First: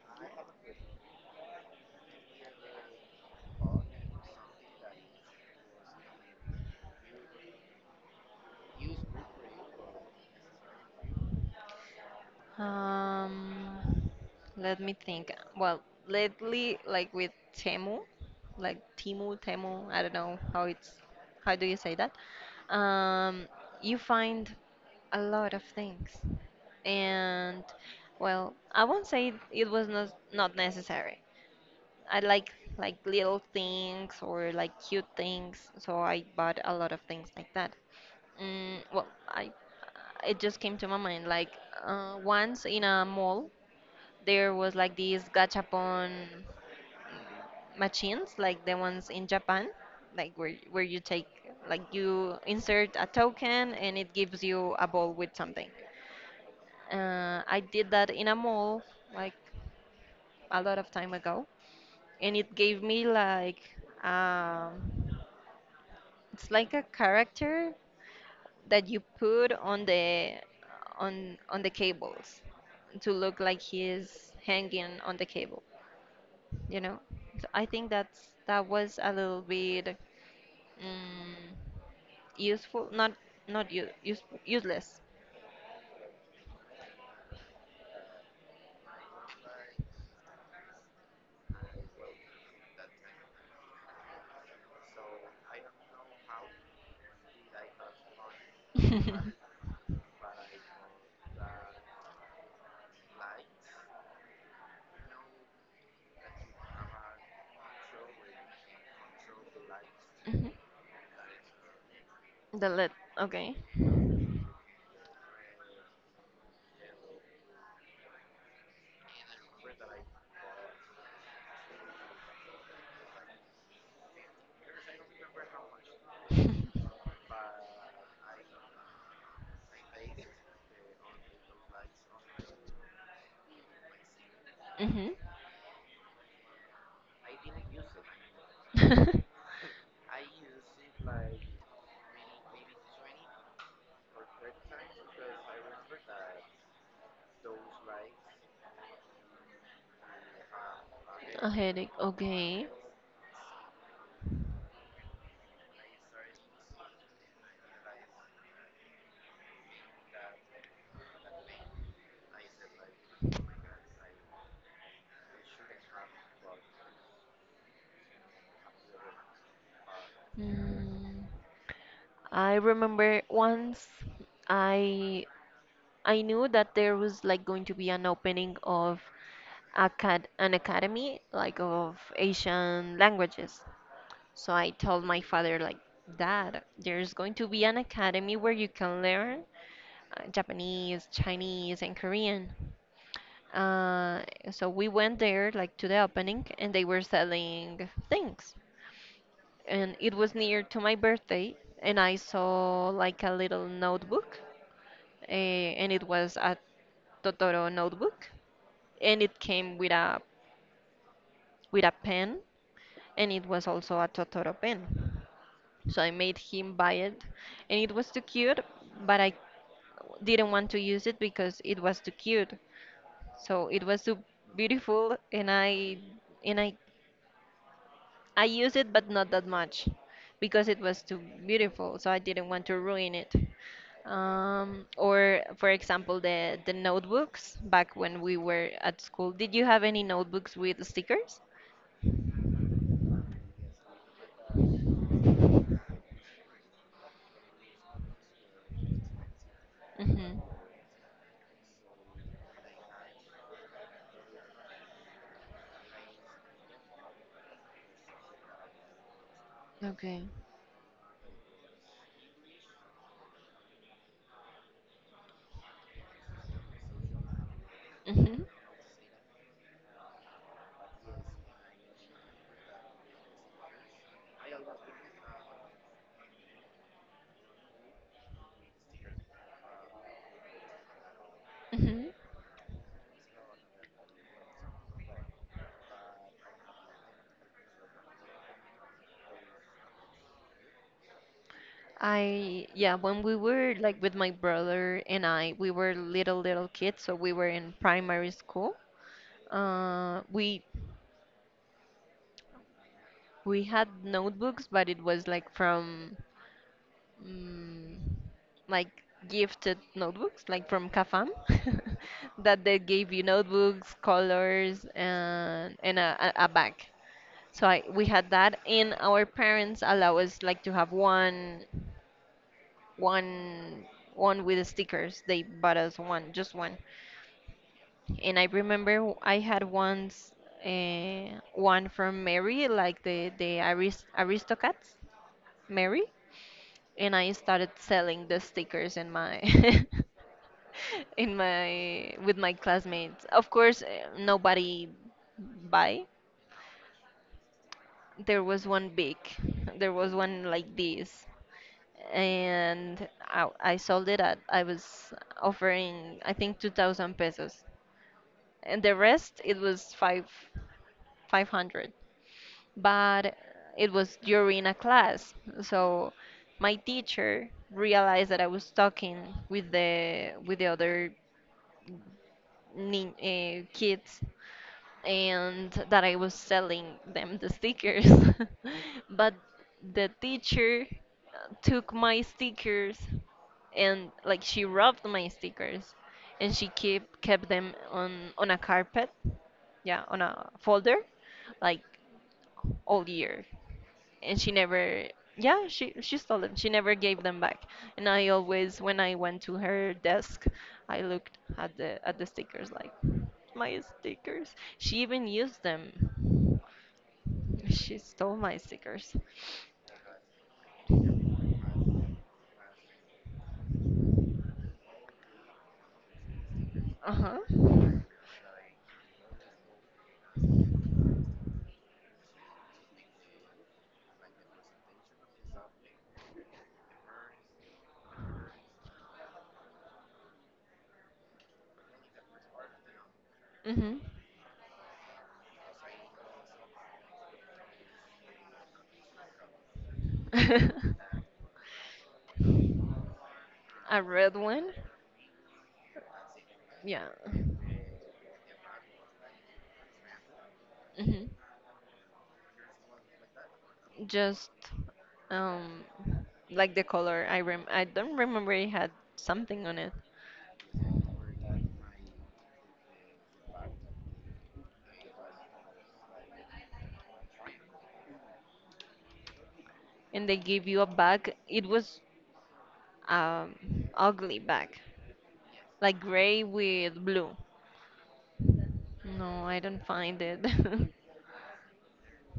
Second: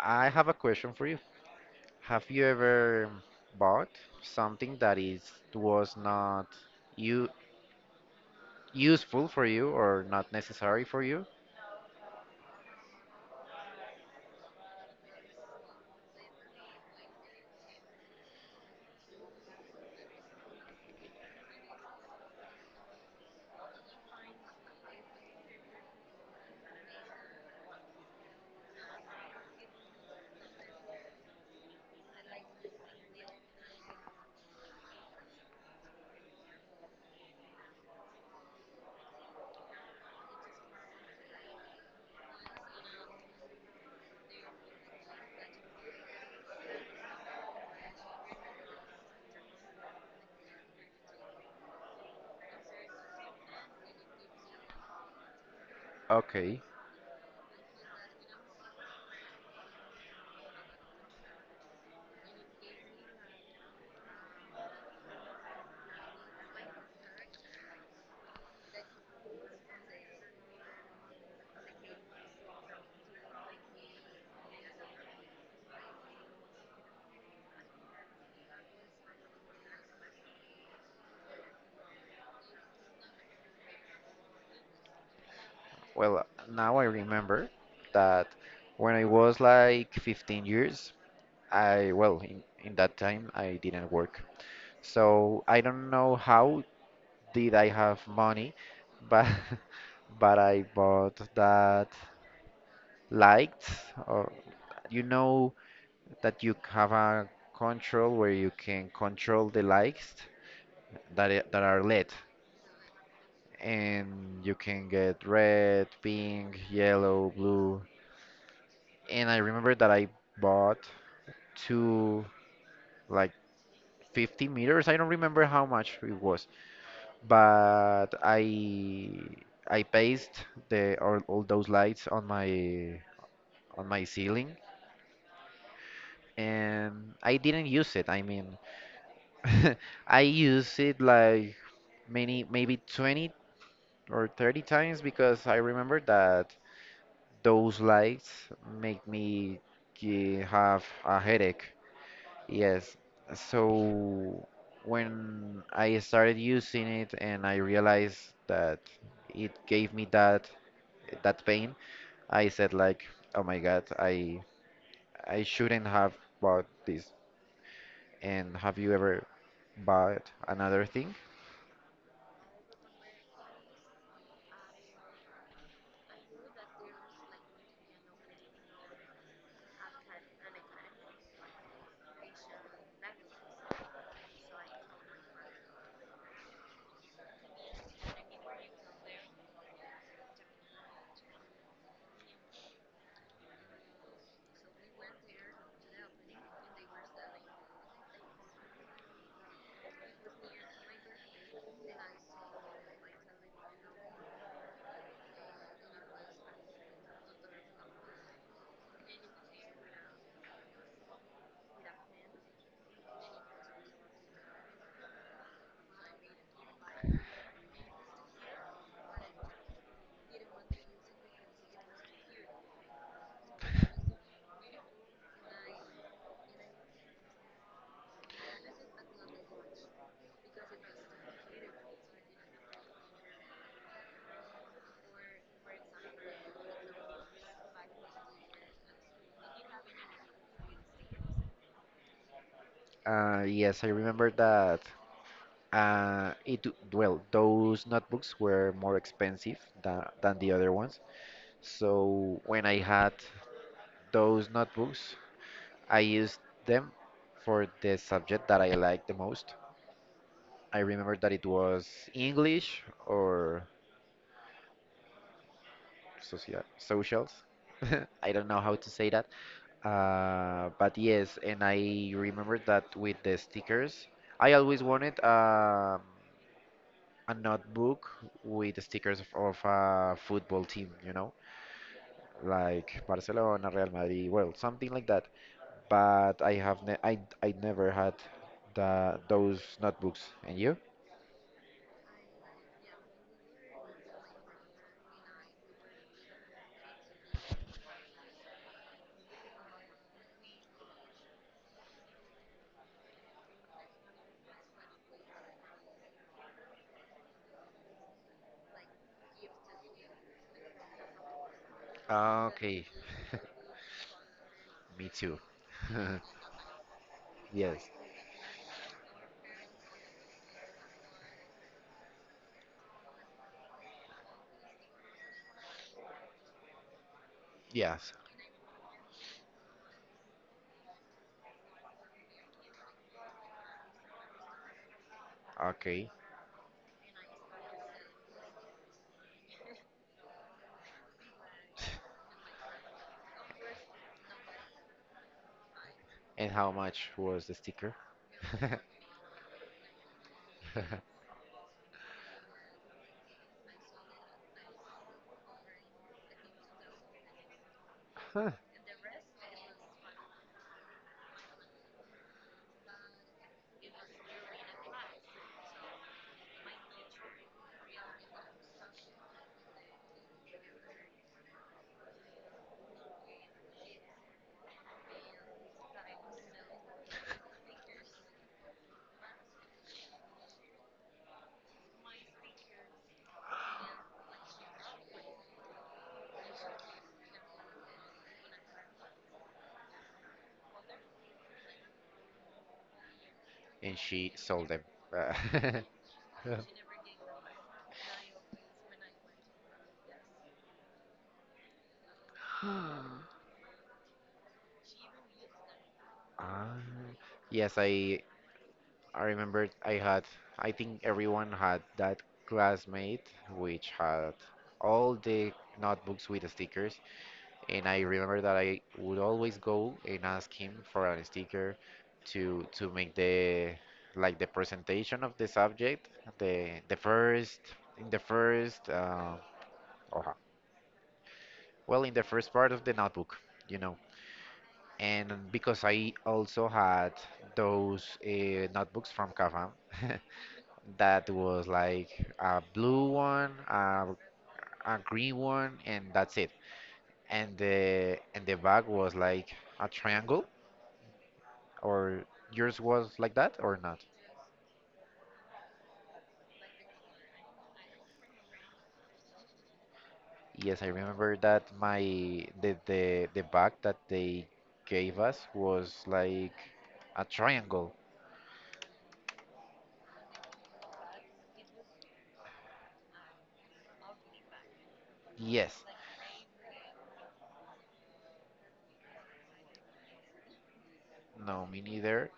I have a question for you. Have you ever bought something that is was not you useful for you or not necessary for you? Um, Let me think. Well, lately, like with Temu, like Timu, Temu, I don't know how it's, how do you say that? Um, you find a lot of things, and, well, I won't say it was not necessary. I like little things or like cute things, so I bought a lot of things like that. Well, I it just came to my mind, like, once in a mall there was like these gachapon machines, like the ones in Japan, like where you take, like, you insert a token and it gives you a ball with something. Okay. I did that in a mall, like, a lot of time ago, and it gave me like, um, it's like a character that you put on the cables to look like he's hanging on the cable. you know so I think that was a little bit, mm, useful, not useless. Well, now I remember that when I was like 15 years, I well in that time I didn't work. So I don't know how did I have money, but but I bought that light or you know that you have a control where you can control the lights Mhm. that are LED, The lid. Okay. and you can get red, pink, yellow, blue. And I remember that I bought two like 50 meters. I don't remember how much it was, but I paste the all those lights on my ceiling, Hmm. and I didn't use it. I mean, I use it like many, maybe 20 or 30 times because I remember that those lights make me have a A headache. headache. Okay. Yes. So when I started using it and I realized that it gave me that pain, I said like, "Oh my God, I shouldn't have bought this." And have you ever bought another thing? mm. I remember once i I knew that there was like going to be an opening of an academy, like, of Asian languages. So I told my father, like, "Dad, there's going to be an academy where you can learn Japanese, Chinese, and Korean." Uh, so we went there, like, to the opening, and they were selling things. And it was near to my birthday, and I saw, like, a little notebook, uh, and it was a Totoro notebook, and it came with a pen, and it was also a Totoro pen. So I made him buy it, and it was too cute, but I didn't want to use it because it was too cute. So it was too beautiful, and and I I used it, but not that much, because it was too beautiful. So I didn't want to ruin it. Or, for example, the notebooks back when we were at school. Did you have any notebooks with stickers? Yes, I remember that. Well, those notebooks were more expensive than Mm-hmm. the other ones. So when I had those notebooks, I used them for the subject that I liked the most. Okay. I remember that it was English or socials. I Mm-hmm. don't know how to say that. But yes, and I remember that with the stickers, I always wanted a notebook with stickers of a football team, you know, Mm-hmm. like Barcelona, Real Madrid, well, something like that. But I have ne I never had the those notebooks. And you? I Yeah, when we were, like, with my brother and I, we were little kids, so we were in primary school. Uh, we we had notebooks, but it was like from, mm, like, gifted notebooks, like from Cafam, that they Okay, gave you notebooks, colors, me too. and a bag. So I Yes, we had that, and our parents allow us, like, to have one one with stickers. They bought us one, just one. yes. And I remember I had once, one from Mary, like, the Aristocats, Mary, Okay. and I started selling the stickers in my in my with my classmates. Of course, nobody buy. And how much was the sticker? There was one big, there was one like this, and I sold it at I was offering, I think, 2,000 pesos, Huh. and the rest it was five hundred. But it was during a class. So my teacher realized that I was talking with the other kids, and that I was selling them the stickers. But the teacher took my stickers, and, like, she rubbed my stickers, and she kept them on a carpet. Yeah, on a folder, like, all year. And she and she sold them. never Uh, yeah, she stole them. She never gave them back. And I always, when I went to her desk, I looked at the stickers, like, my stickers. She even used them. Ah, yes, She stole my stickers. I remember I had, I think everyone had that classmate which had all the notebooks with the stickers. Uh-huh. And I remember that I would always go and ask him for a sticker to make the like the presentation of the subject, the first in the first uh, or- well in the first part of the notebook, you know. Mm-hmm. And because I also had those notebooks from Cafam. That was like a blue one, A red one. a green one, and that's it. Yeah. And the bag was like a triangle, Mm-hmm. or yours was like that or not? Just, um like, the color, I don't remember. It had something on it. Yes, I remember that my the bag that they gave us was like a triangle. And they gave you a bag, it was, um, ugly bag, Yes, like, gray with blue. No, I don't find it. no, me neither.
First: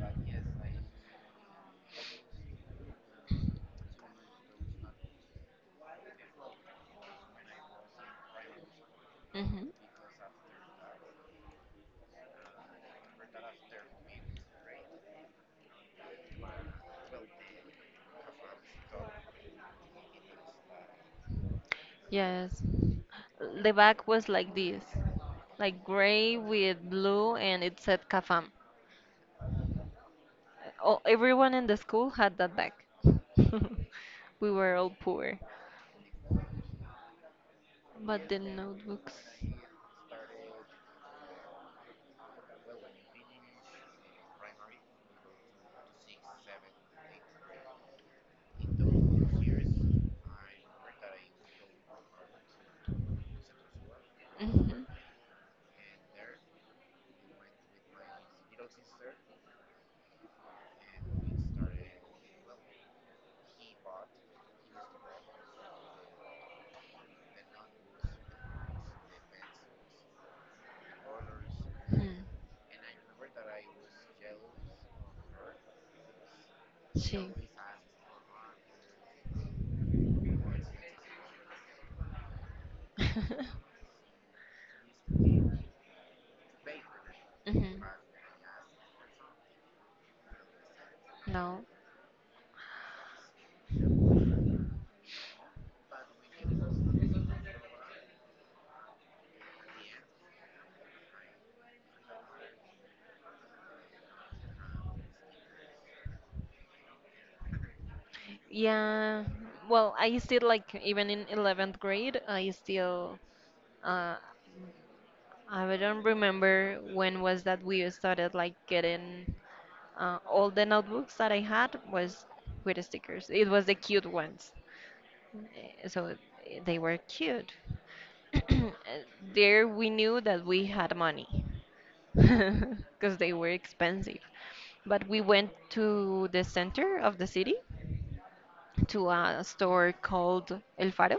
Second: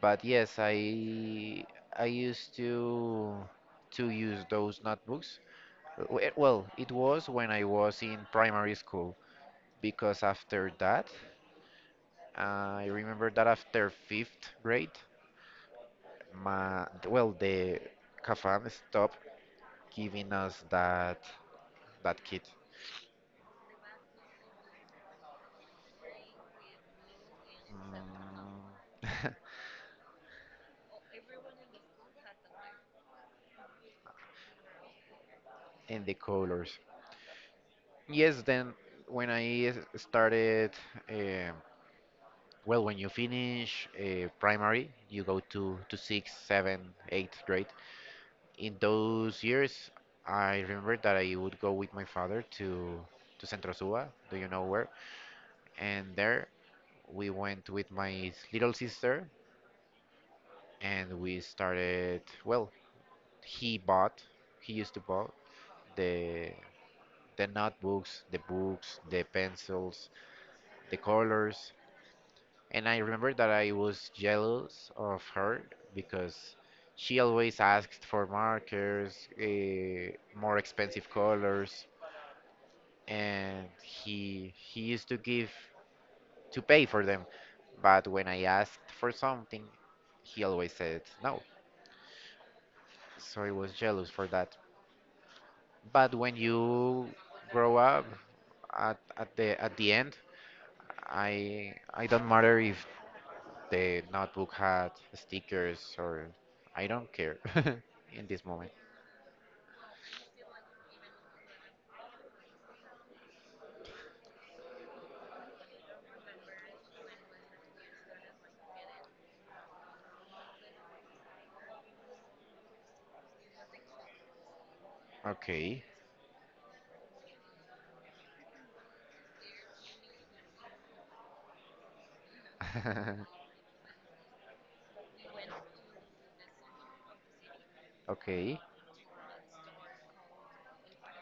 But yes, I used to use those notebooks Well, it was when I was in primary school Hmm. because after that, I remember that after fifth grade, the CAFAM stopped giving us that kit. Yes. The back was like this, like gray with blue, and it said Kafam. Mm, Oh, everyone in the school had that bag. We were all poor. and the colors. But the Yes, then notebooks. when started, eh, well, when you finish primary, you go to sixth, seventh, eighth grade. In those years, I remember that I would go with my father to Centro Suba, do you know Mm-hmm. where? And there we went with my little sister, and we started. Well, he bought, he used to buy the the notebooks, the books, the pencils, the colors, and I remember that I was jealous of her because she She. always asked for markers, more expensive colors and he used to give to pay for them, Hmm. but when I asked for something he always said no, No. so I was jealous for that. But when you grow up, at the end, I don't matter if the notebook had stickers or I don't care. In this moment, Yeah, well, I still, like, even in 11th grade, uh, I don't remember when was that we started, like, getting all the notebooks that I had was with stickers. It was the cute ones. okay. So, they were cute. Uh, There we knew that we had money because they were expensive. But we went to the center of the city Okay, to a store called El Faro,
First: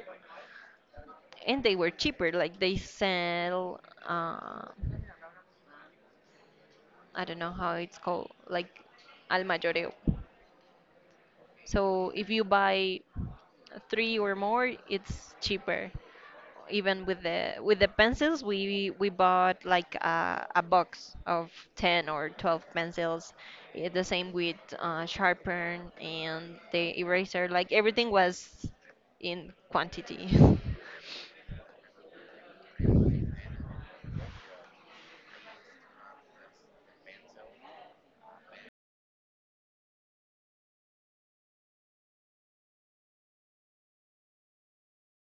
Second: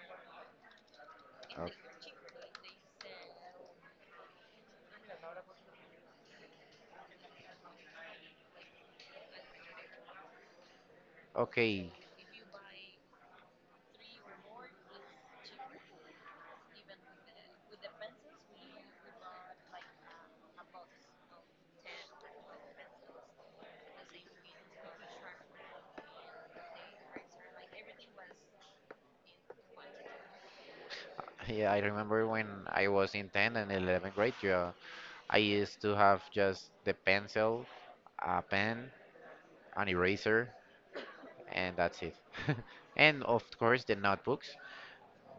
and o- they were cheaper. Like, they sell, uh, I don't know how it's called, like, al mayoreo. okay, So if you buy three or more, it's cheaper. Even with the pencils, we bought, like, a box of 10 or 12 pencils. The same with sharpen and the eraser. Like, everything was in quantity. yeah, I remember when I was in 10th and 11th grade you I used to have just the pencil, a pen, an eraser, and that's it. And of course, the notebooks,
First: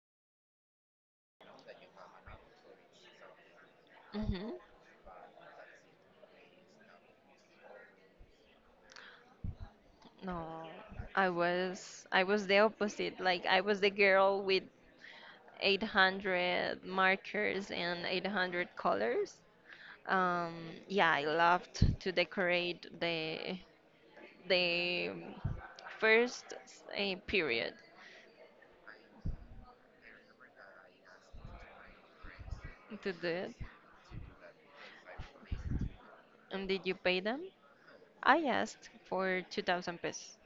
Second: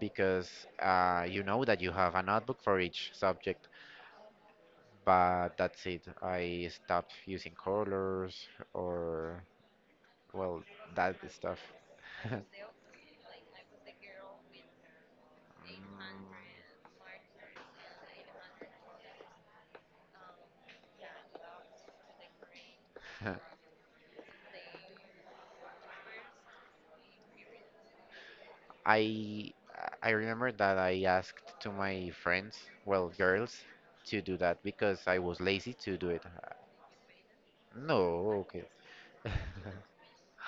because you know that you have a notebook for each subject, Hmm. but that's it. I stopped using colors or, No, well, that I stuff. was I was the opposite. Like, I was the girl with 800 markers and 800 colors. Um, yeah, I loved to decorate the first period I I remember that I asked to my friends, well, to do it. girls, to do that because I was lazy to do it. And did you pay them? No, I okay. asked for 2,000 pesos.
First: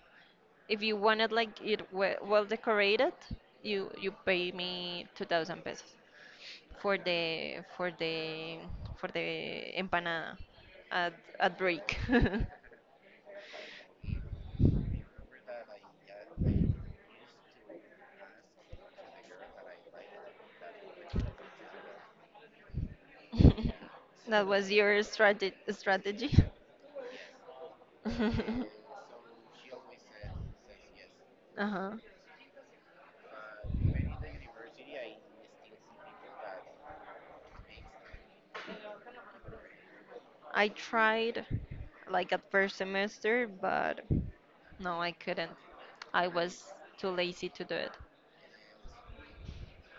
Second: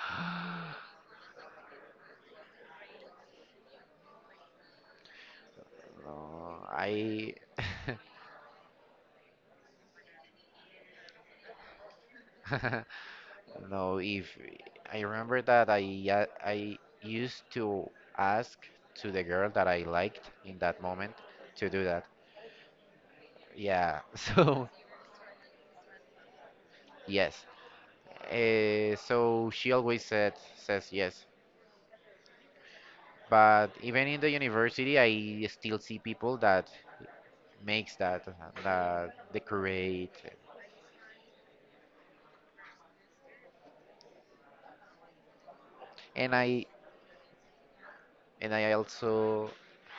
If you wanted, like, it well decorated, you pay me 2,000 pesos. No, For I the empanada at at break. no. If I remember that I used to ask to the girl that I liked in that moment to do that. Yeah. That So was your strategy. yes. So she always said says yes. Uh-huh. But even in the university, I still see people that makes that decorate, I tried, like, at first semester, but no, I couldn't. I and was too lazy to do it. I also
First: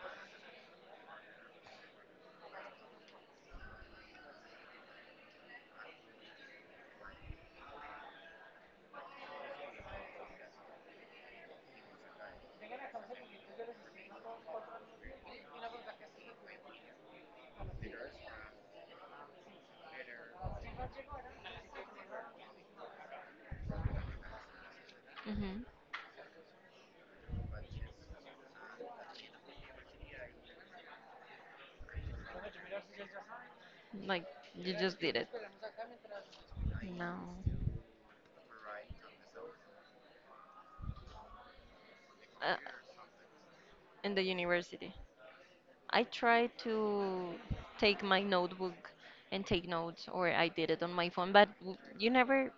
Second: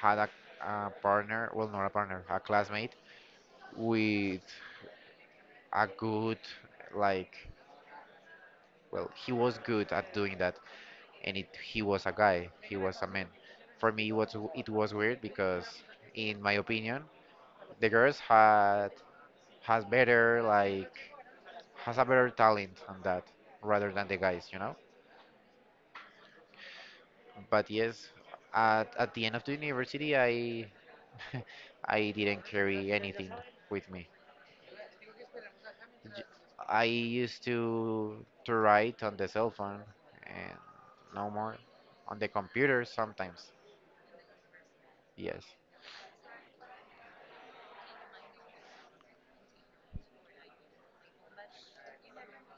had a partner, well, not a partner, a classmate with a good, like, well, he was good at doing that, and it, he was a guy, he was a man. For me, it was weird because, in my opinion, the girls had has better like has a better talent on that rather than the guys, you know. Hmm. But yes, at the end of the university, I I didn't carry anything with me. Like, you just did it. J- I No, used to write on the cell phone and no more on the uh, computer sometimes. in the university. Yes. I try to take my notebook and take notes, or I did it on my phone, but you never,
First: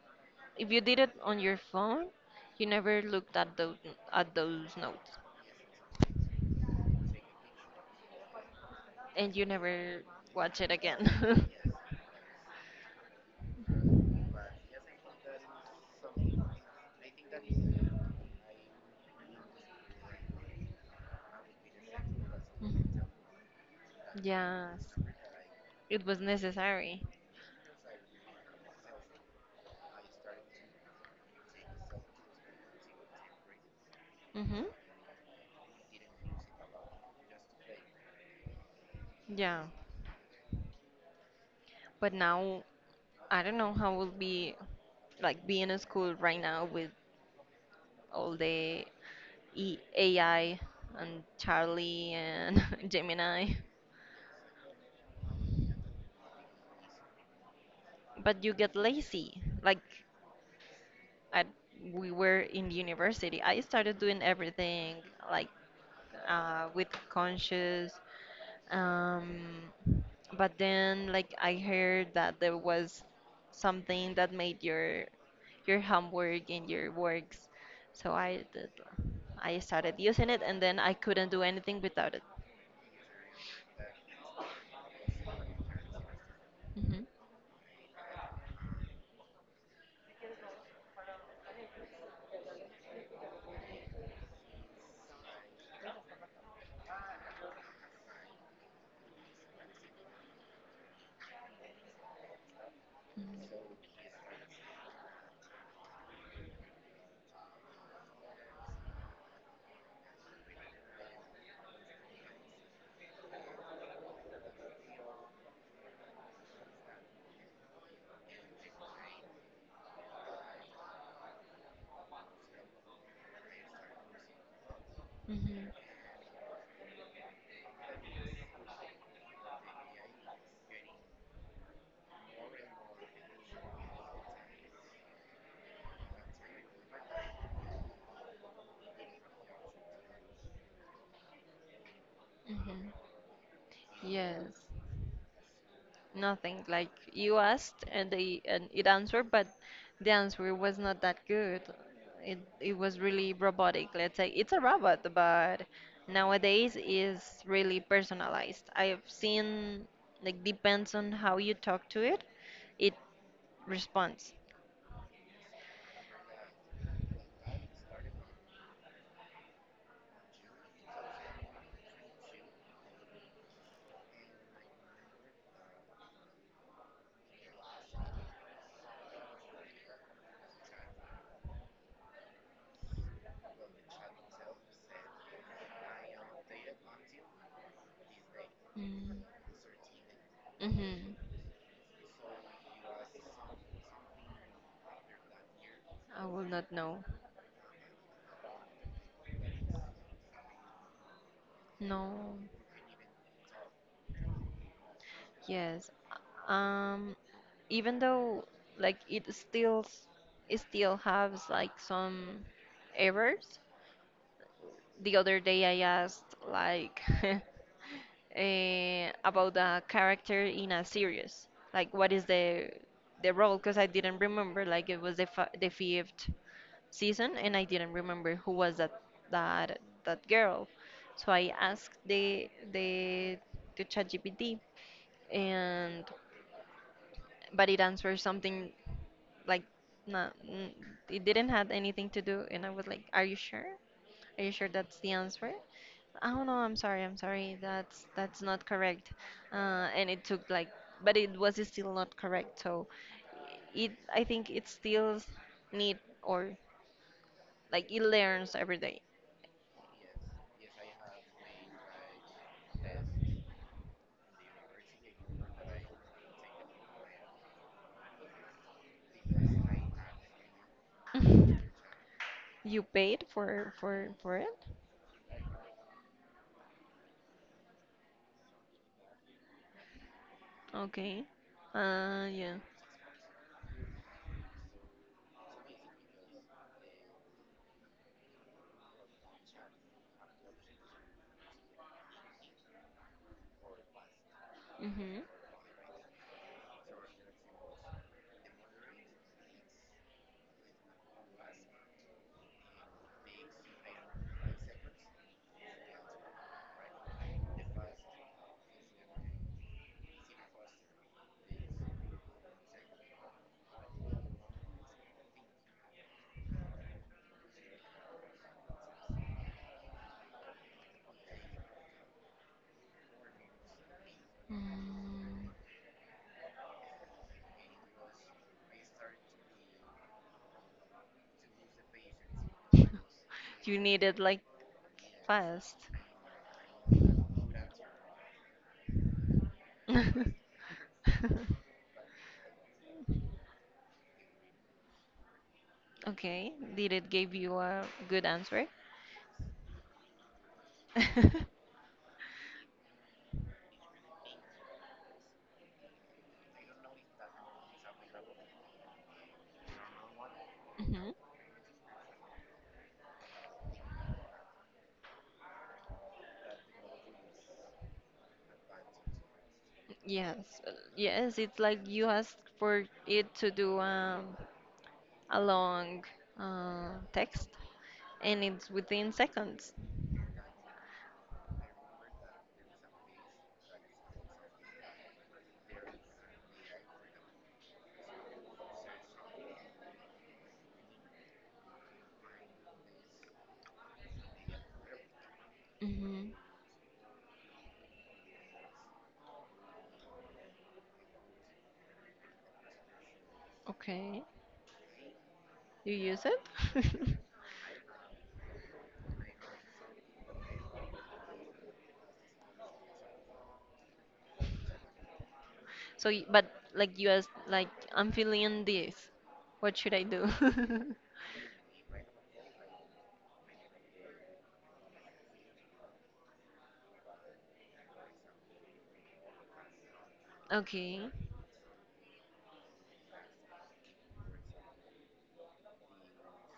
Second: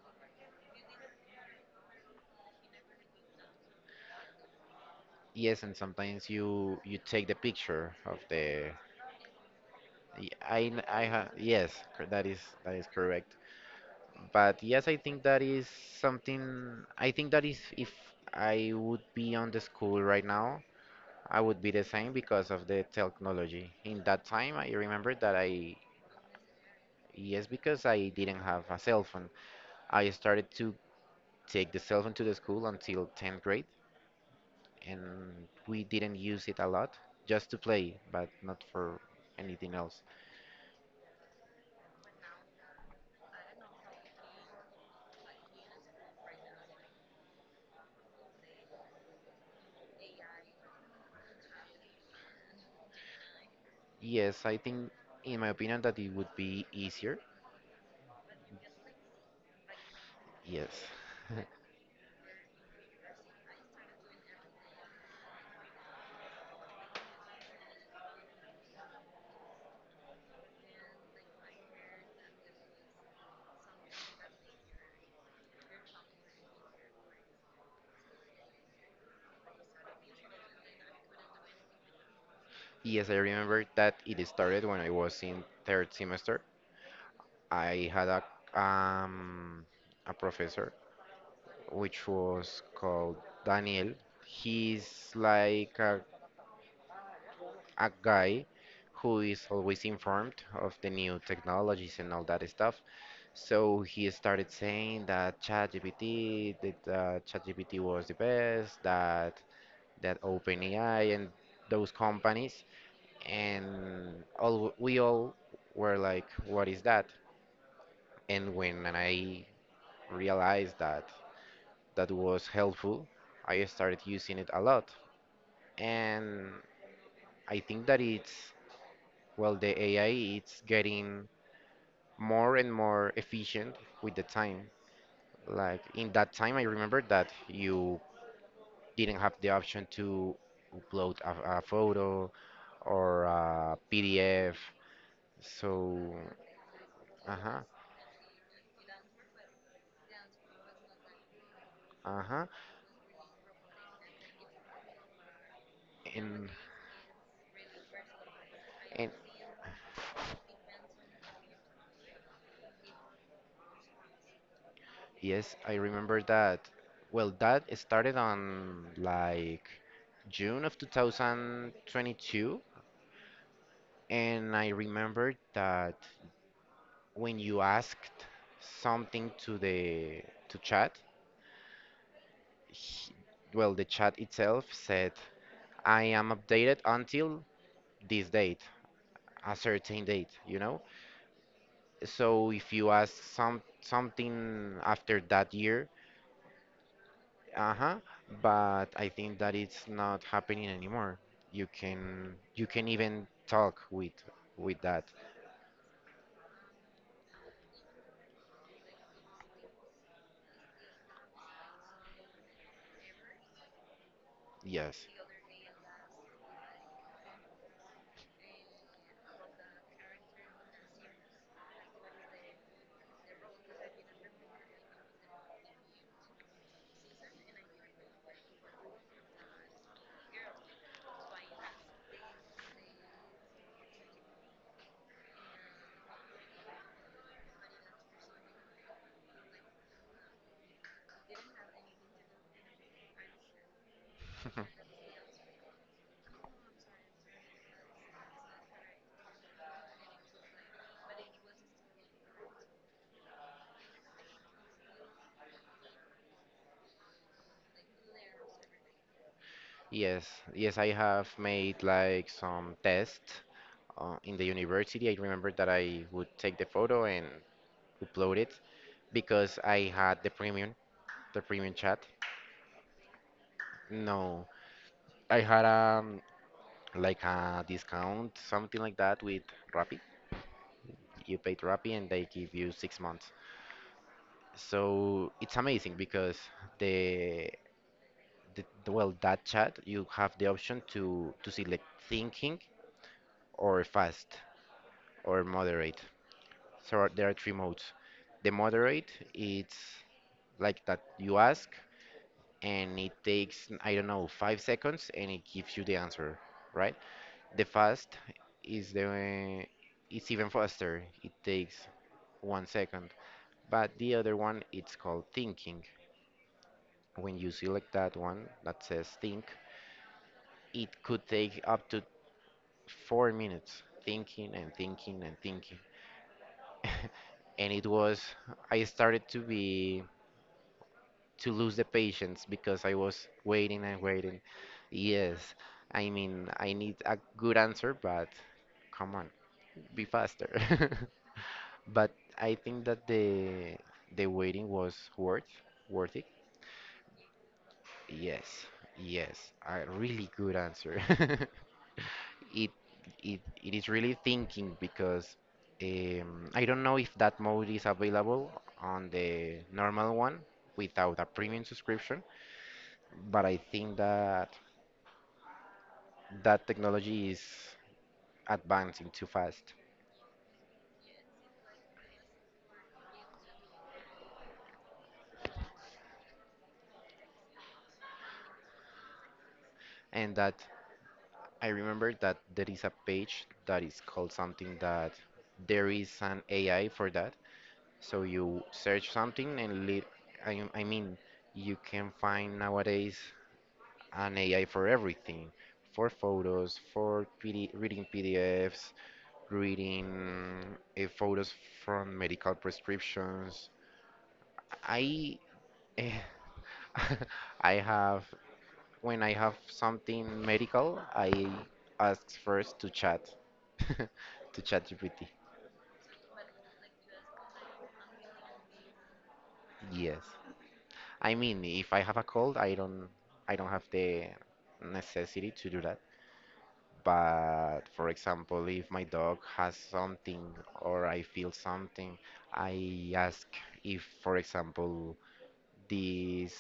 if you did it on your phone, you never looked at those notes, Yes, and sometimes you take the picture of the and you never y- watch I it n- I ha, again. yes, cor- that is that is correct. But yes, I think that is something. I think that is if I would be on the school right now, I would be the same because of the technology. In that time, I Yes, remember that I it was necessary. yes, because I didn't have a cell phone. I started to take the cell phone to the school until 10th grade, Mhm. and we didn't use it a lot, just to play, but not for Yeah, anything else. but now I don't know how will be, like, being in school right now with all the e AI and Charlie and Gemini. Yes, I think, in my opinion, that it would be easier. But you get lazy. Like, Yes. I, we were in university. I started doing everything, like, with conscious. Um, but then, like, I heard that there was something that made your homework and your works. So I did, I started using it, and then I couldn't do anything without it. Yes, I remember that it started when I was in third semester. Hmm. I had um a professor which was called Daniel. He's like a guy who is always informed of the new technologies and all that stuff. So he started saying that ChatGPT was the best, that OpenAI and those companies, and all we all were like, "What is that?" And when I realized that that was helpful, I started using it a lot, Hmm. and I think that it's well, the AI it's getting more and more efficient with the time. Like in that time, I remember that you didn't have the option to upload a photo Hmm. or a PDF. Yes. So, Nothing. Like, you uh-huh, asked and they and it answered, but the answer was not that good. It uh-huh. it was really robotic. Let's say it's a robot, but And nowadays is really personalized. I've and seen, like, depends on how you talk to it, it responds. yes, I remember that. Well, that started on like June of 2022, and I remember that when you asked something to the to chat he- well, the chat itself said, I am updated until this date, a certain date, you know? Mm-hmm. So if you ask something after that year, I will not know. uh-huh, but I think that it's not happening anymore. You can No. you can even talk with that. Yes. Um, Even though, like, it still has, like, some errors. Yes. The other day I asked, like, about a character in a series, like, what is the role? Because I didn't remember. Like, it was the fi the fifth season, and I didn't remember who was that that that girl. So I asked the to ChatGPT, and, but it answered something, like, not n- it didn't have anything to do, and I was like, "Are you sure? Are you sure that's the answer?" "Oh, no, I'm sorry, I'm sorry, that's not correct." And it took, like, but it was still not correct, so it I think it still need, or, like, it learns every day. Yes. Yes, I have made like some tests in the university. I remember that I would take the photo and upload it because I had the premium. The premium chat? You paid for No. it? I had like a discount, something like that with Rappi. Okay. You paid Rappi and they give Yeah. you 6 months. So it's amazing because the, well, that chat you have the option to select thinking or fast Mm-hmm. or moderate. So there are three modes. The moderate it's like that you ask and it takes I don't know 5 seconds and it gives you the answer, right? The fast is the it's even faster. It takes 1 second. But the other one it's called thinking. When you select that one that says think, it could take up to 4 minutes thinking and thinking and thinking. And it was I started to be to lose the patience because I was You waiting and need it, waiting. like, Yes, fast. I mean I need a good answer, but come on, be faster. But I think that the waiting was worth it. Okay, did it give you a good Yes, answer? yes, a really good answer. It it is really thinking because I don't know if that mode is available on the normal one Mhm. without a premium subscription, but I think that that technology is advancing too fast. Yes, yes, it's like you asked for it to do, a long, text, and it's within seconds. And that I remember that there is a page that is called something that there is an AI for that. So you search something and I mean, you can find nowadays an AI for everything, for Hmm. photos, for PD, reading PDFs, reading photos from medical prescriptions. Okay, I you eh, use it? I have when I have something medical, I ask first to chat to chat GPT. So, but like, you asked, like, "I'm feeling this. What should I Yes. do?" I mean, if I have a cold, I don't have the necessity to do that. But for example, if my dog has something or Okay, I feel something, I ask if, for example, these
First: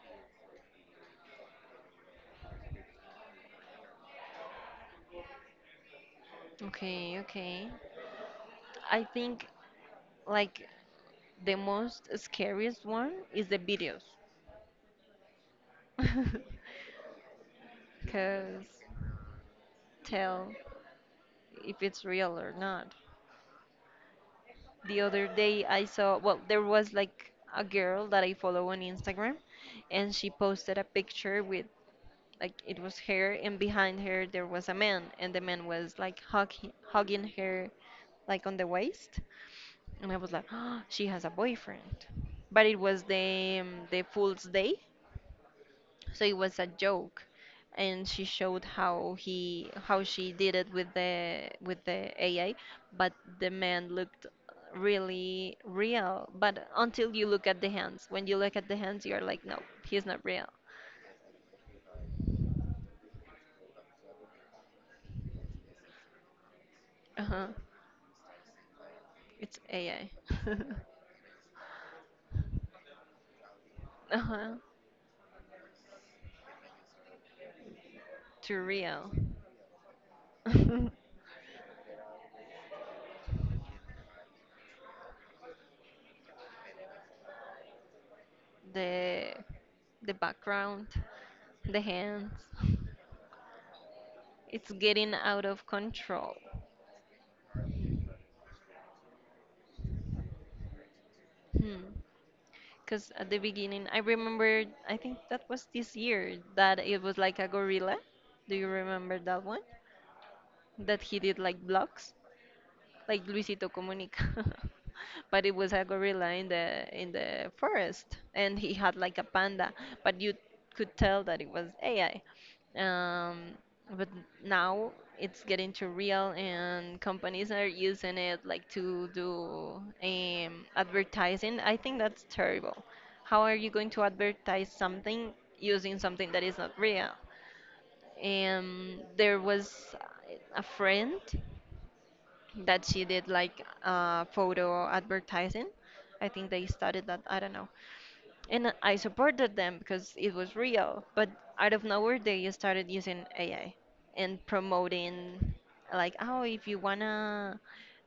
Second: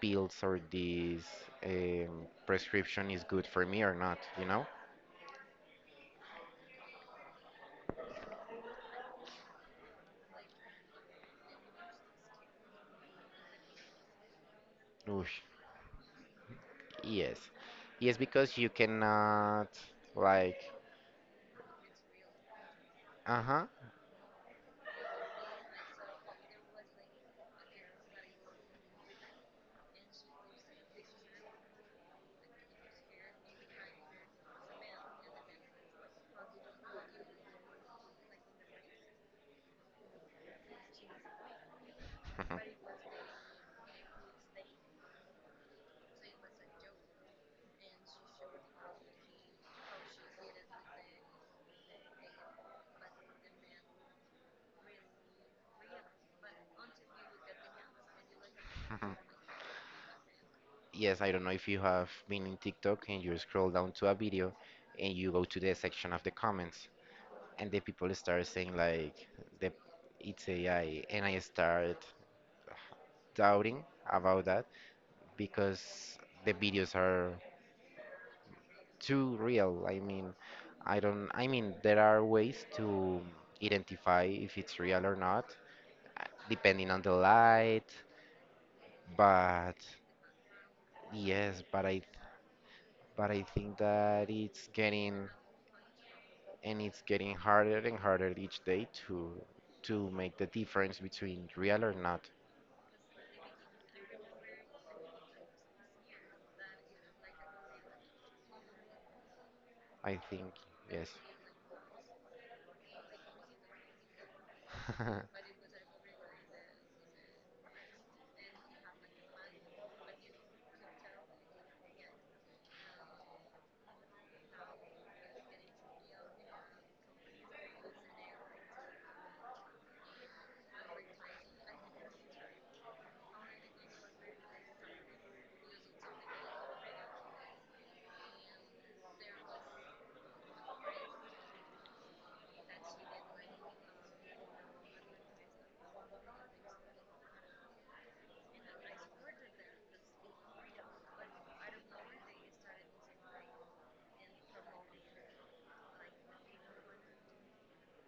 pills or this prescription is good for me or not, you know? okay, okay. I think, like, the most scariest one is the videos. Oof, yes. Yes, because Because, you cannot tell like, if it's real or not. uh-huh. The other day I saw, well, there was, like, a girl that I follow on Instagram, and she posted a picture with, like, it was her, and behind her there was a man, and the man was, like, hugging her, like, on the waist, and I was like, "She has a boyfriend." But it was the, Fool's Day, so it was a joke, and she showed how she did it with the AI, but the man looked really real, but until you look at the hands, when you look at the hands, you're like, "No, he's not real." Yes, I don't know if you have been in TikTok and you scroll down to a video, and you go to the section of the comments, Uh-huh. and the people start saying like It's the AI. it's AI, and I start doubting about Uh-huh. that because the videos are Too real. too real. I mean, I don't I mean there are ways to identify if it's real or not, uh, depending on the light, the but the background. yes, The hands. but I think that it's It's getting getting out of control. and it's getting harder and harder each day to make the difference between real Hmm. or not. Because at the beginning, I remember, I think that was this year, that it was like a gorilla. Do you remember that one? I think That yes, he did, like, blocks like Luisito Comunica. But it was a gorilla in the forest, and he had, like, a panda, but you could tell that it was AI. Um, but now it's getting too real, and companies are using it, like, to do, advertising. I think that's terrible. How are you going to advertise something using something that is not real? And there was a friend that she did photo advertising. I think they started that. I don't know. And I supported them because it was real. But out of nowhere, they started using AI and promoting like, oh, if you wanna,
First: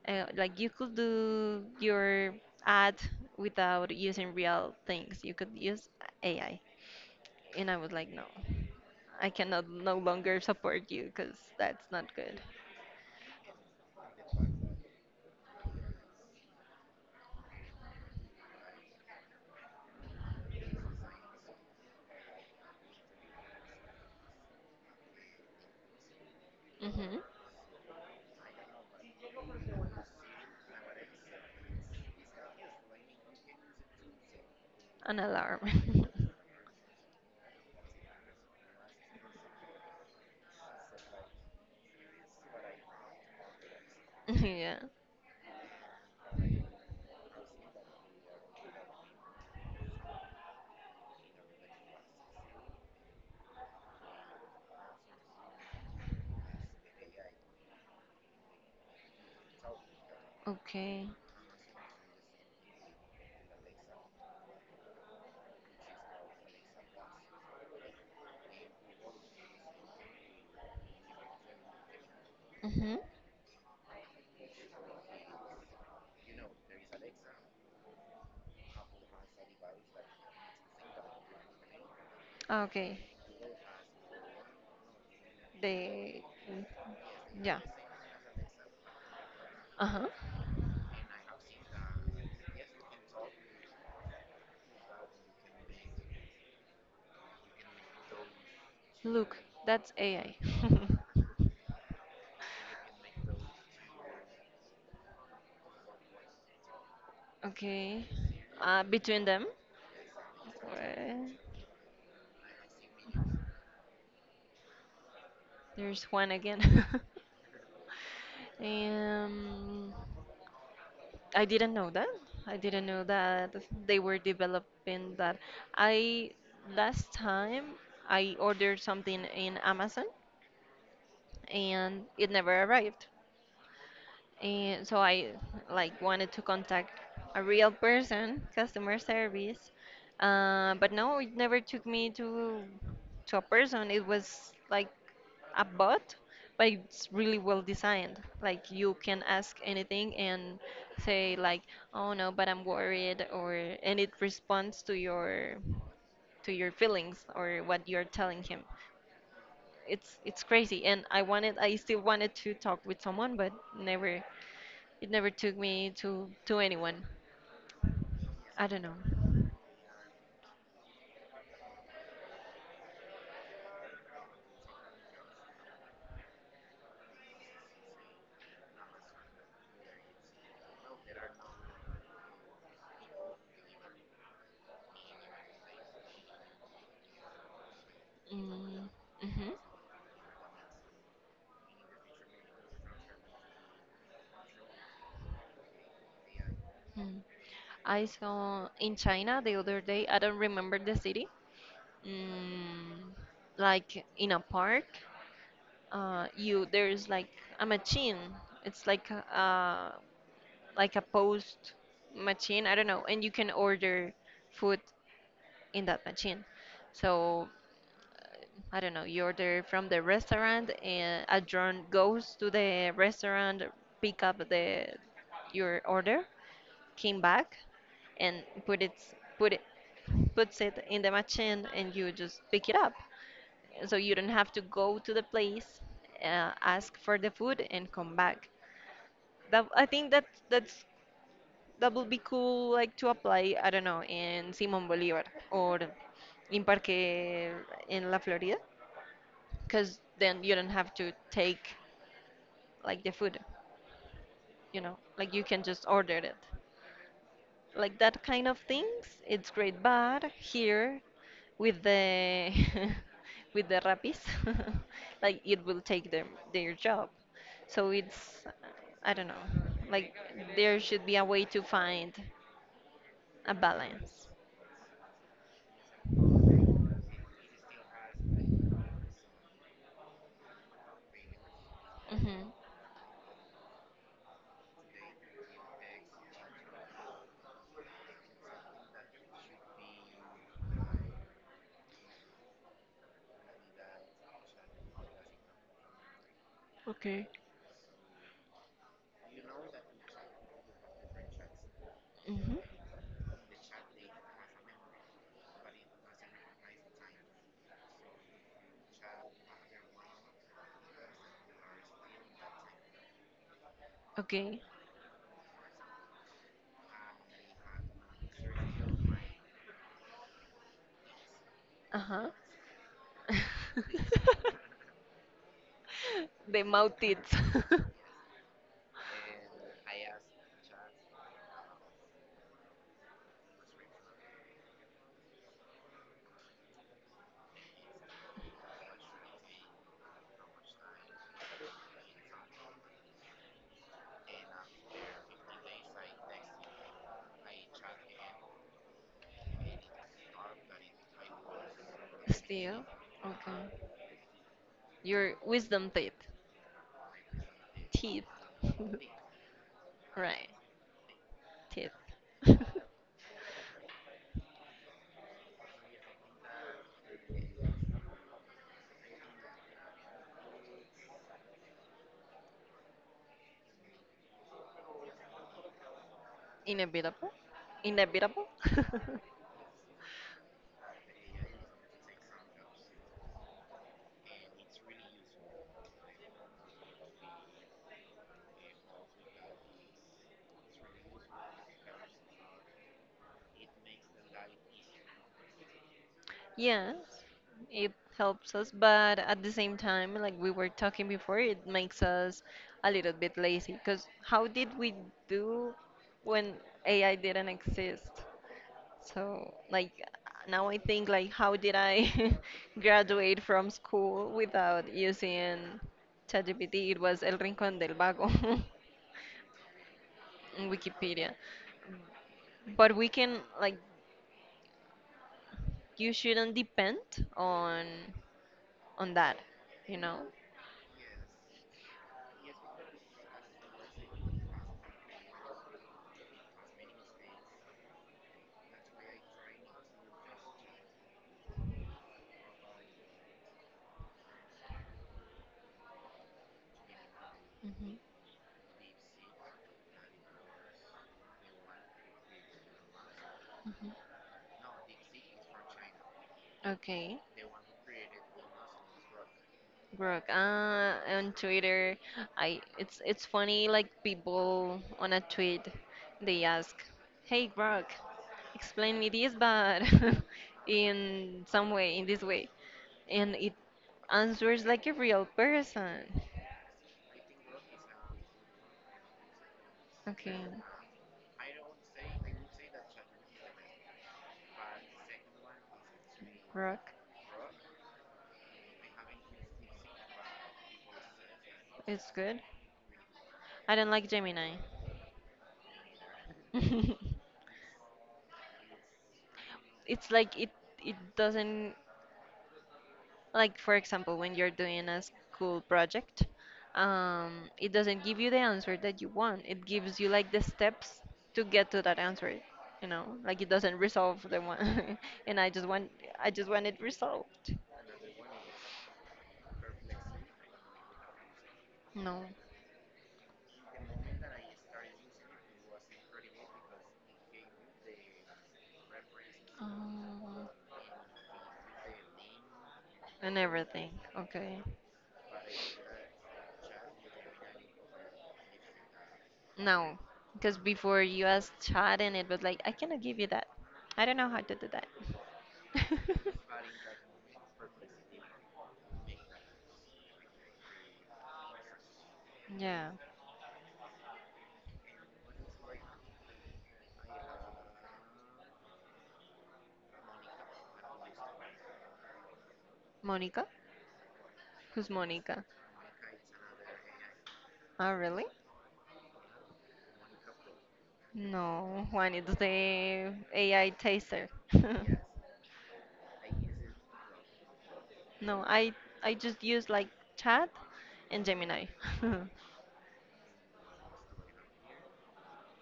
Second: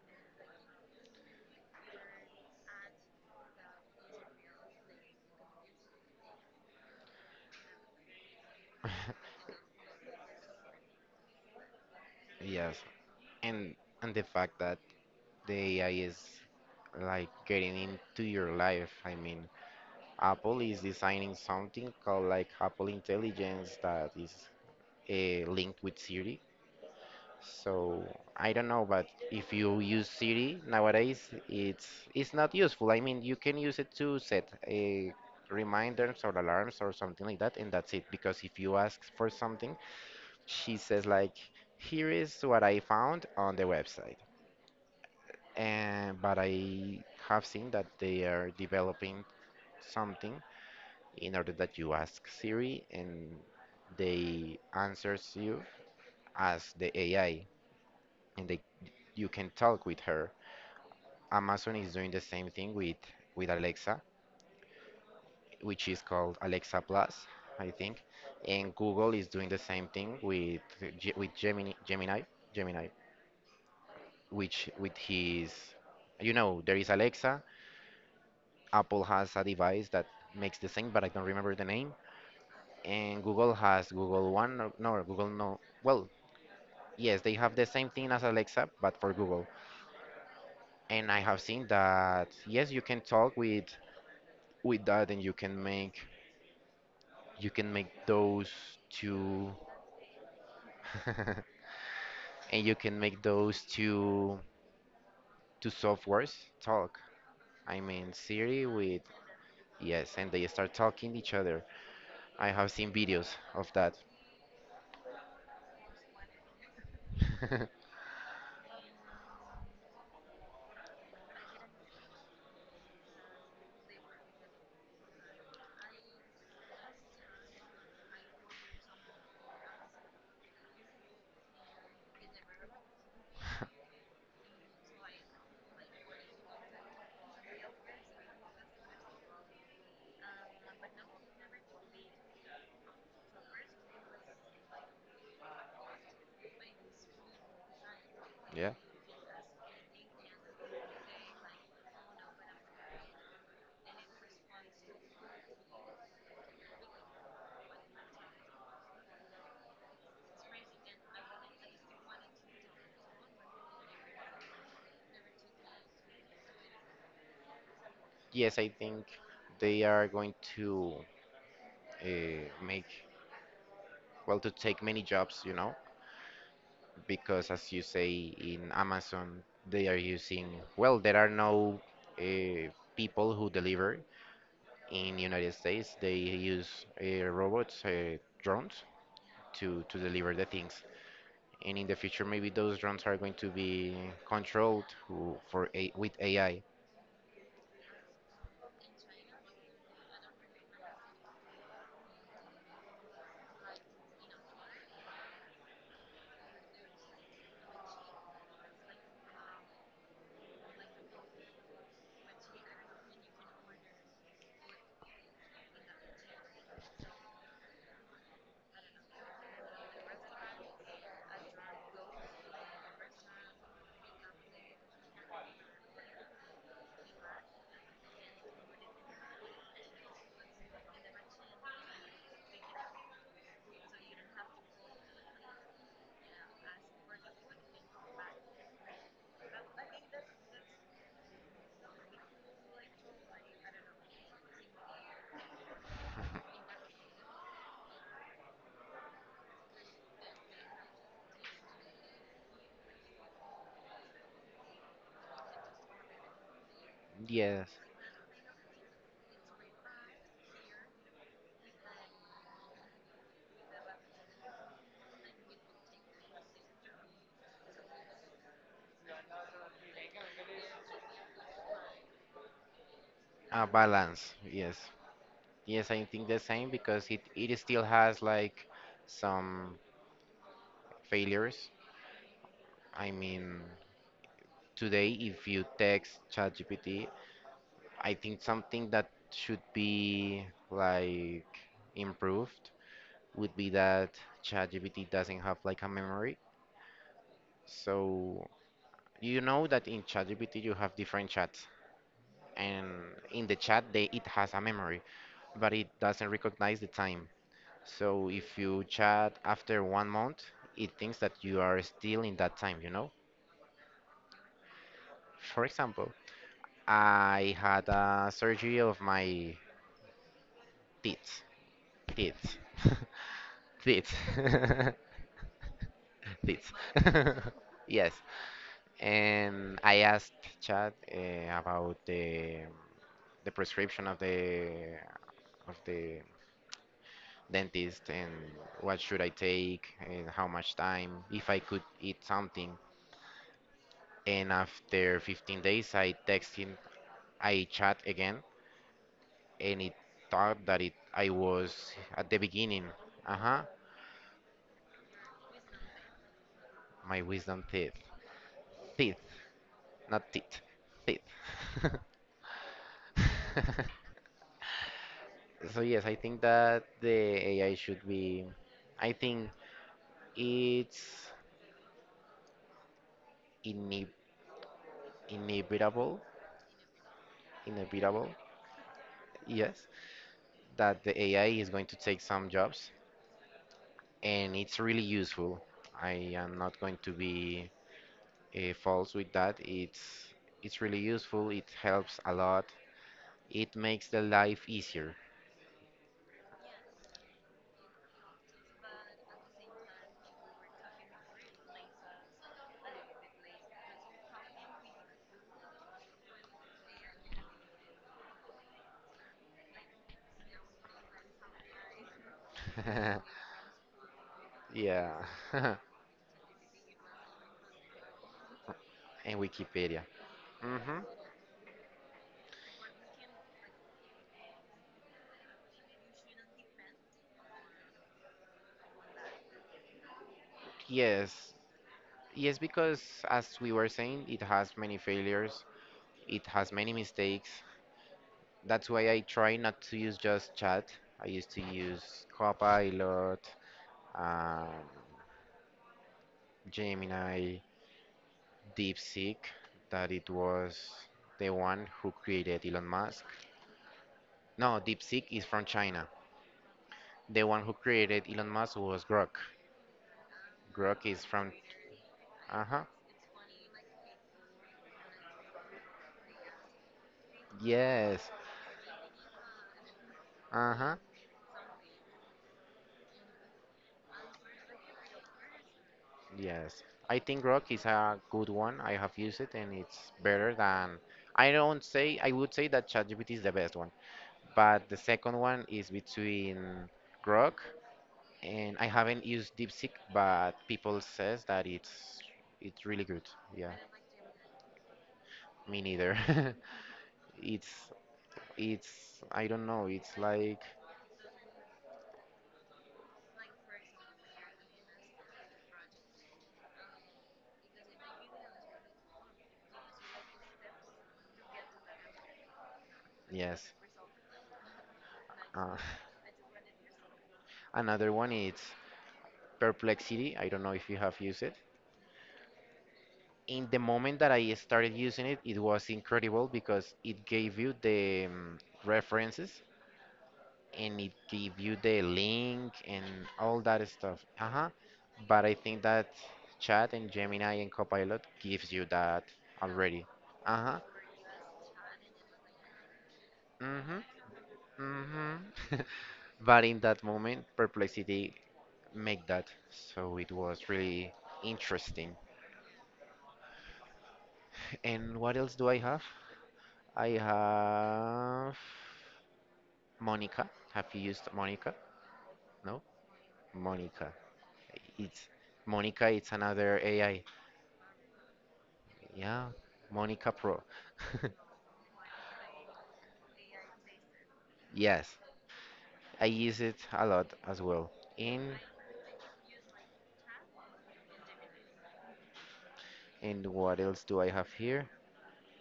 like, you could do your ad without using real things. You could use AI. And I was like, no, I cannot no longer support you because that's not good. yes, and and the fact that the AI is like getting into your life. I mean, Apple is designing something called like Apple Intelligence that is linked with Siri. Hmm. So I don't know, but if you use Siri nowadays, it's not useful. I mean, you can use it to set a An alarm. reminders or alarms or something like that, and that's it. Because if you ask for something, she says like, "Here is what I found on the website." yeah. And but I have seen that they are developing something in order that you ask Siri, and they answers you as the AI, and they you can talk with her. Okay. Amazon is doing the same thing with Alexa, which is called Alexa Plus, I think, and Google is doing the same thing with Gemini, Gemini, Mm-hmm. which with his, you know, there is Alexa. Apple has a device that makes the same, but I don't remember the name. Okay. And Google has Google One, or, no, Google no. Well, They, yes, they have yeah. the same thing as Alexa, but for Google. Uh-huh. And I have seen that yes, you can talk with that, and you can make You can make those Look, two, that's AI. and you can make those two softwares talk. I Okay. mean Siri with Between them. yes, and they start talking uh, to each other. I have seen videos of that. there's one again. Um, I didn't know that. I didn't know that they were developing that. I last time I ordered something in Amazon and it never arrived. And so I like wanted to contact a real person, customer service. But no, it never took me to a person. It was like a bot, but it's really well designed. Like Yeah. you can ask anything and say like, "Oh no, but I'm worried," or and it responds to your feelings or what you're telling him. It's crazy, and I still wanted to talk with someone, but never it never took me to anyone. Yes, I I don't know. think they are going to make, well, to take many jobs, you know, because as you say in Amazon, they are using, well, there are no uh, people who deliver. In United States, they use robots, drones, Mm, mhm. to, deliver the things. And in the future, maybe those drones are going to be controlled with AI. Hmm. I saw in China the other day. I don't remember the city. Mm, like in a park, you there's like a machine. It's like a post machine. I don't know, and you can order food in that machine. So I don't know, you order from the restaurant and a drone goes to the restaurant, pick up the your order, came back and put it puts it in the machine and you just pick it up. So you don't have to go to the place, ask for the food and come back. That I think that that's that would be cool like to apply, I don't know, in Simón Bolívar or in Parque en la Florida, because then you don't have to take like the food, you know, like you can just order it. Yes, Like that kind of things it's great, but here with the with the rapis, like it will take them their job. So it's, I don't know, like there should be a way to find a a balance. balance. Yes, yes, I think the same because it still has like some failures. Hmm. I mean, today, if you text ChatGPT, I think something that should be like improved would be that ChatGPT doesn't have like a memory. Okay. So you know that in ChatGPT you have different chats, Hmm. and in the chat it has a memory, but it doesn't recognize the time. So if you chat after 1 month, it thinks that you are still in that time, you know? Okay. For example, I had a surgery of my teeth. Uh-huh. Teeth. Teeth. the Teeth. mouth tits. Yes. And I asked Chad, about the prescription of the dentist, and what should I take, and how much time, if I could eat something. And after 15 days, I text him, I chat again, and it thought that it I was at the Still? beginning. Uh Okay. huh. Your wisdom teeth. My wisdom teeth, Teeth. teeth, not right. teeth, teeth. Teeth. So yes, I think that the AI should be. I think it's ineb- inevitable, Inevitable? inevitable, Inevitable? yes, that the AI is going to take some jobs, and it's really useful. I am not going to be false with that. It's really useful. It helps a lot. It makes the life easier. yes. It helps us, but at the same time, like we were talking before, it makes us a little bit lazy. Because how did we do when AI didn't exist? So, like, now I think, like, how did I graduate from school without Yeah, using and ChatGPT? It was El Rincón del Vago Wikipedia. in Hmm. Wikipedia. But we can, like, you shouldn't depend on on that, you know? Yes, yes, because as we were saying, it has many failures. It has many mistakes. That's why I try not to use just chat. I used to use Copilot, um, Gemini, Hmm. DeepSeek, that it was the one who created Elon Musk. No, DeepSeek is from China. Okay. The one who created Elon Musk was Grok. Brooke, Grok is on from. Twitter, I Uh huh. It's funny like people on a tweet they ask, "Hey Brooke, Yes. explain me this, but Uh huh. in some way, in this way," and it answers like a real person. Yes. I think Grok is a good one. I have used it and it's Okay, better than. I don't say. I would say that ChatGPT is the best one, but the second one is between Brooke, Grok, and I haven't used DeepSeek, but people says that it's good. it's really good. Yeah, I don't like Gemini. me neither. it's it's I don't know. it's It's like it like it doesn't. Like, for example, when you're doing a school project, it doesn't give you the answer that you want. It gives you like the steps to get to that answer, you know? Like it yes. doesn't resolve the one. And Uh, I just want it resolved. Another one is Perplexity. I don't know if you have used it. No. In the moment that I started using it, it was incredible because it gave you the references, Um, and it give you the link and and all that everything. stuff. Okay. Uh-huh. But I think that Chat and Gemini and Copilot gives you that No. already. Because Uh-huh. before you asked chat and it was like, I cannot give you that. Mm-hmm. I don't know how to do that. Mm-hmm. But in that moment, Perplexity make that. So it was really interesting. Yeah. And what else do I have? I have Monica. Have you used Monica? No? Monica? Monica. Who's It's Monica? Monica, it's another AI. Oh, really? Yeah, Monica Pro. No, Juan, it's the AI taster. Yes, I use it a lot as well. No, And I just use like Chat and Gemini. hmm. What else do I have here?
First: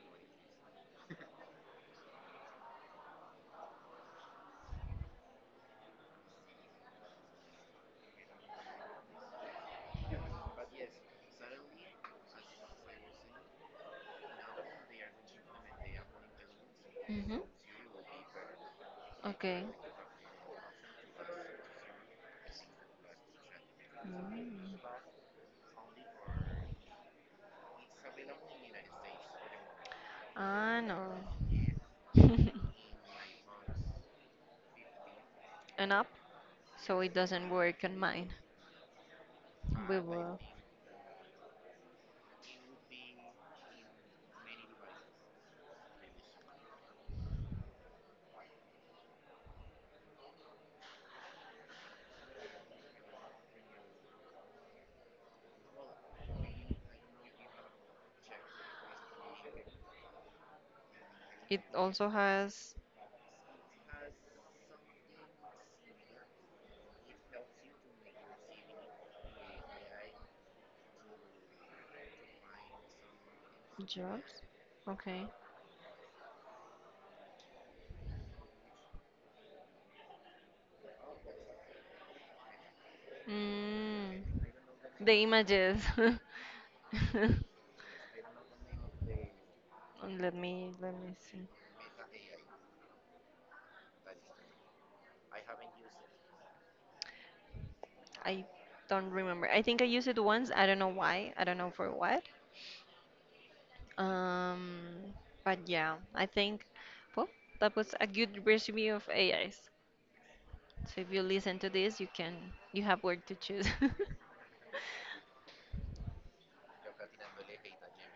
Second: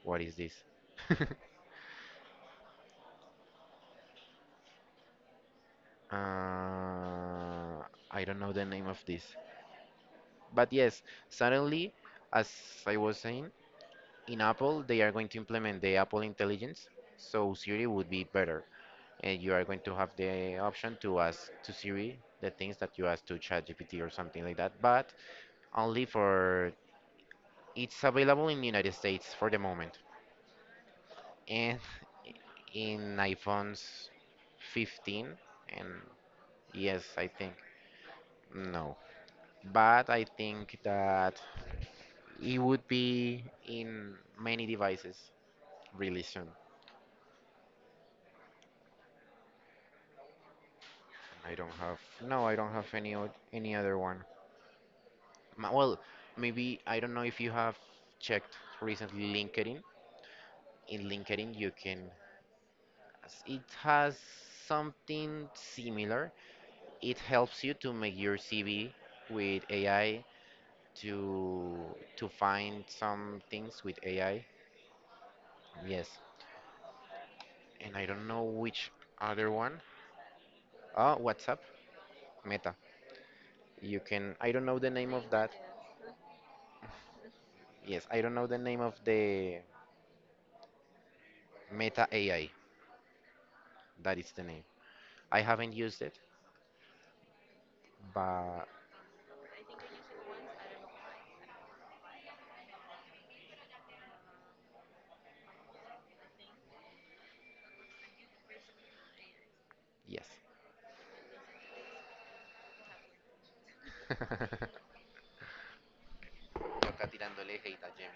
What is this? I don't know the name of this. But yes, suddenly, as I was saying, in Apple they are going to implement the Apple Intelligence, so Siri would be better, and you Okay. are going to have the option to ask to Siri the things that you ask to ChatGPT or something like Mm. that, but only for. It's available in the United States for the moment, Ah, no. and in iPhones 15, and An app, so yes, it I doesn't think work on mine. no. We But I will. think that it would be in many devices really soon. I don't have. No, I don't have any any other one. Well, maybe I don't know if you have checked recently LinkedIn. In LinkedIn, It you also can. has It has something similar. It helps you to make your CV with AI, to find some things with jobs. AI. Okay. Yes, and I don't know which other one. Oh, WhatsApp, Meta. You Mm, can. I don't know the name the of that. images. Yes, I don't know the name of the Let me see. Meta AI. That is the name. I haven't used it, I but don't remember. I think I used it once. I don't know why. I don't know for what. Um, but yeah, I think well, that was a good review of AIs. yes. So if you listen to this, you can you have work to choose. Toca tirándole hate a Gemma.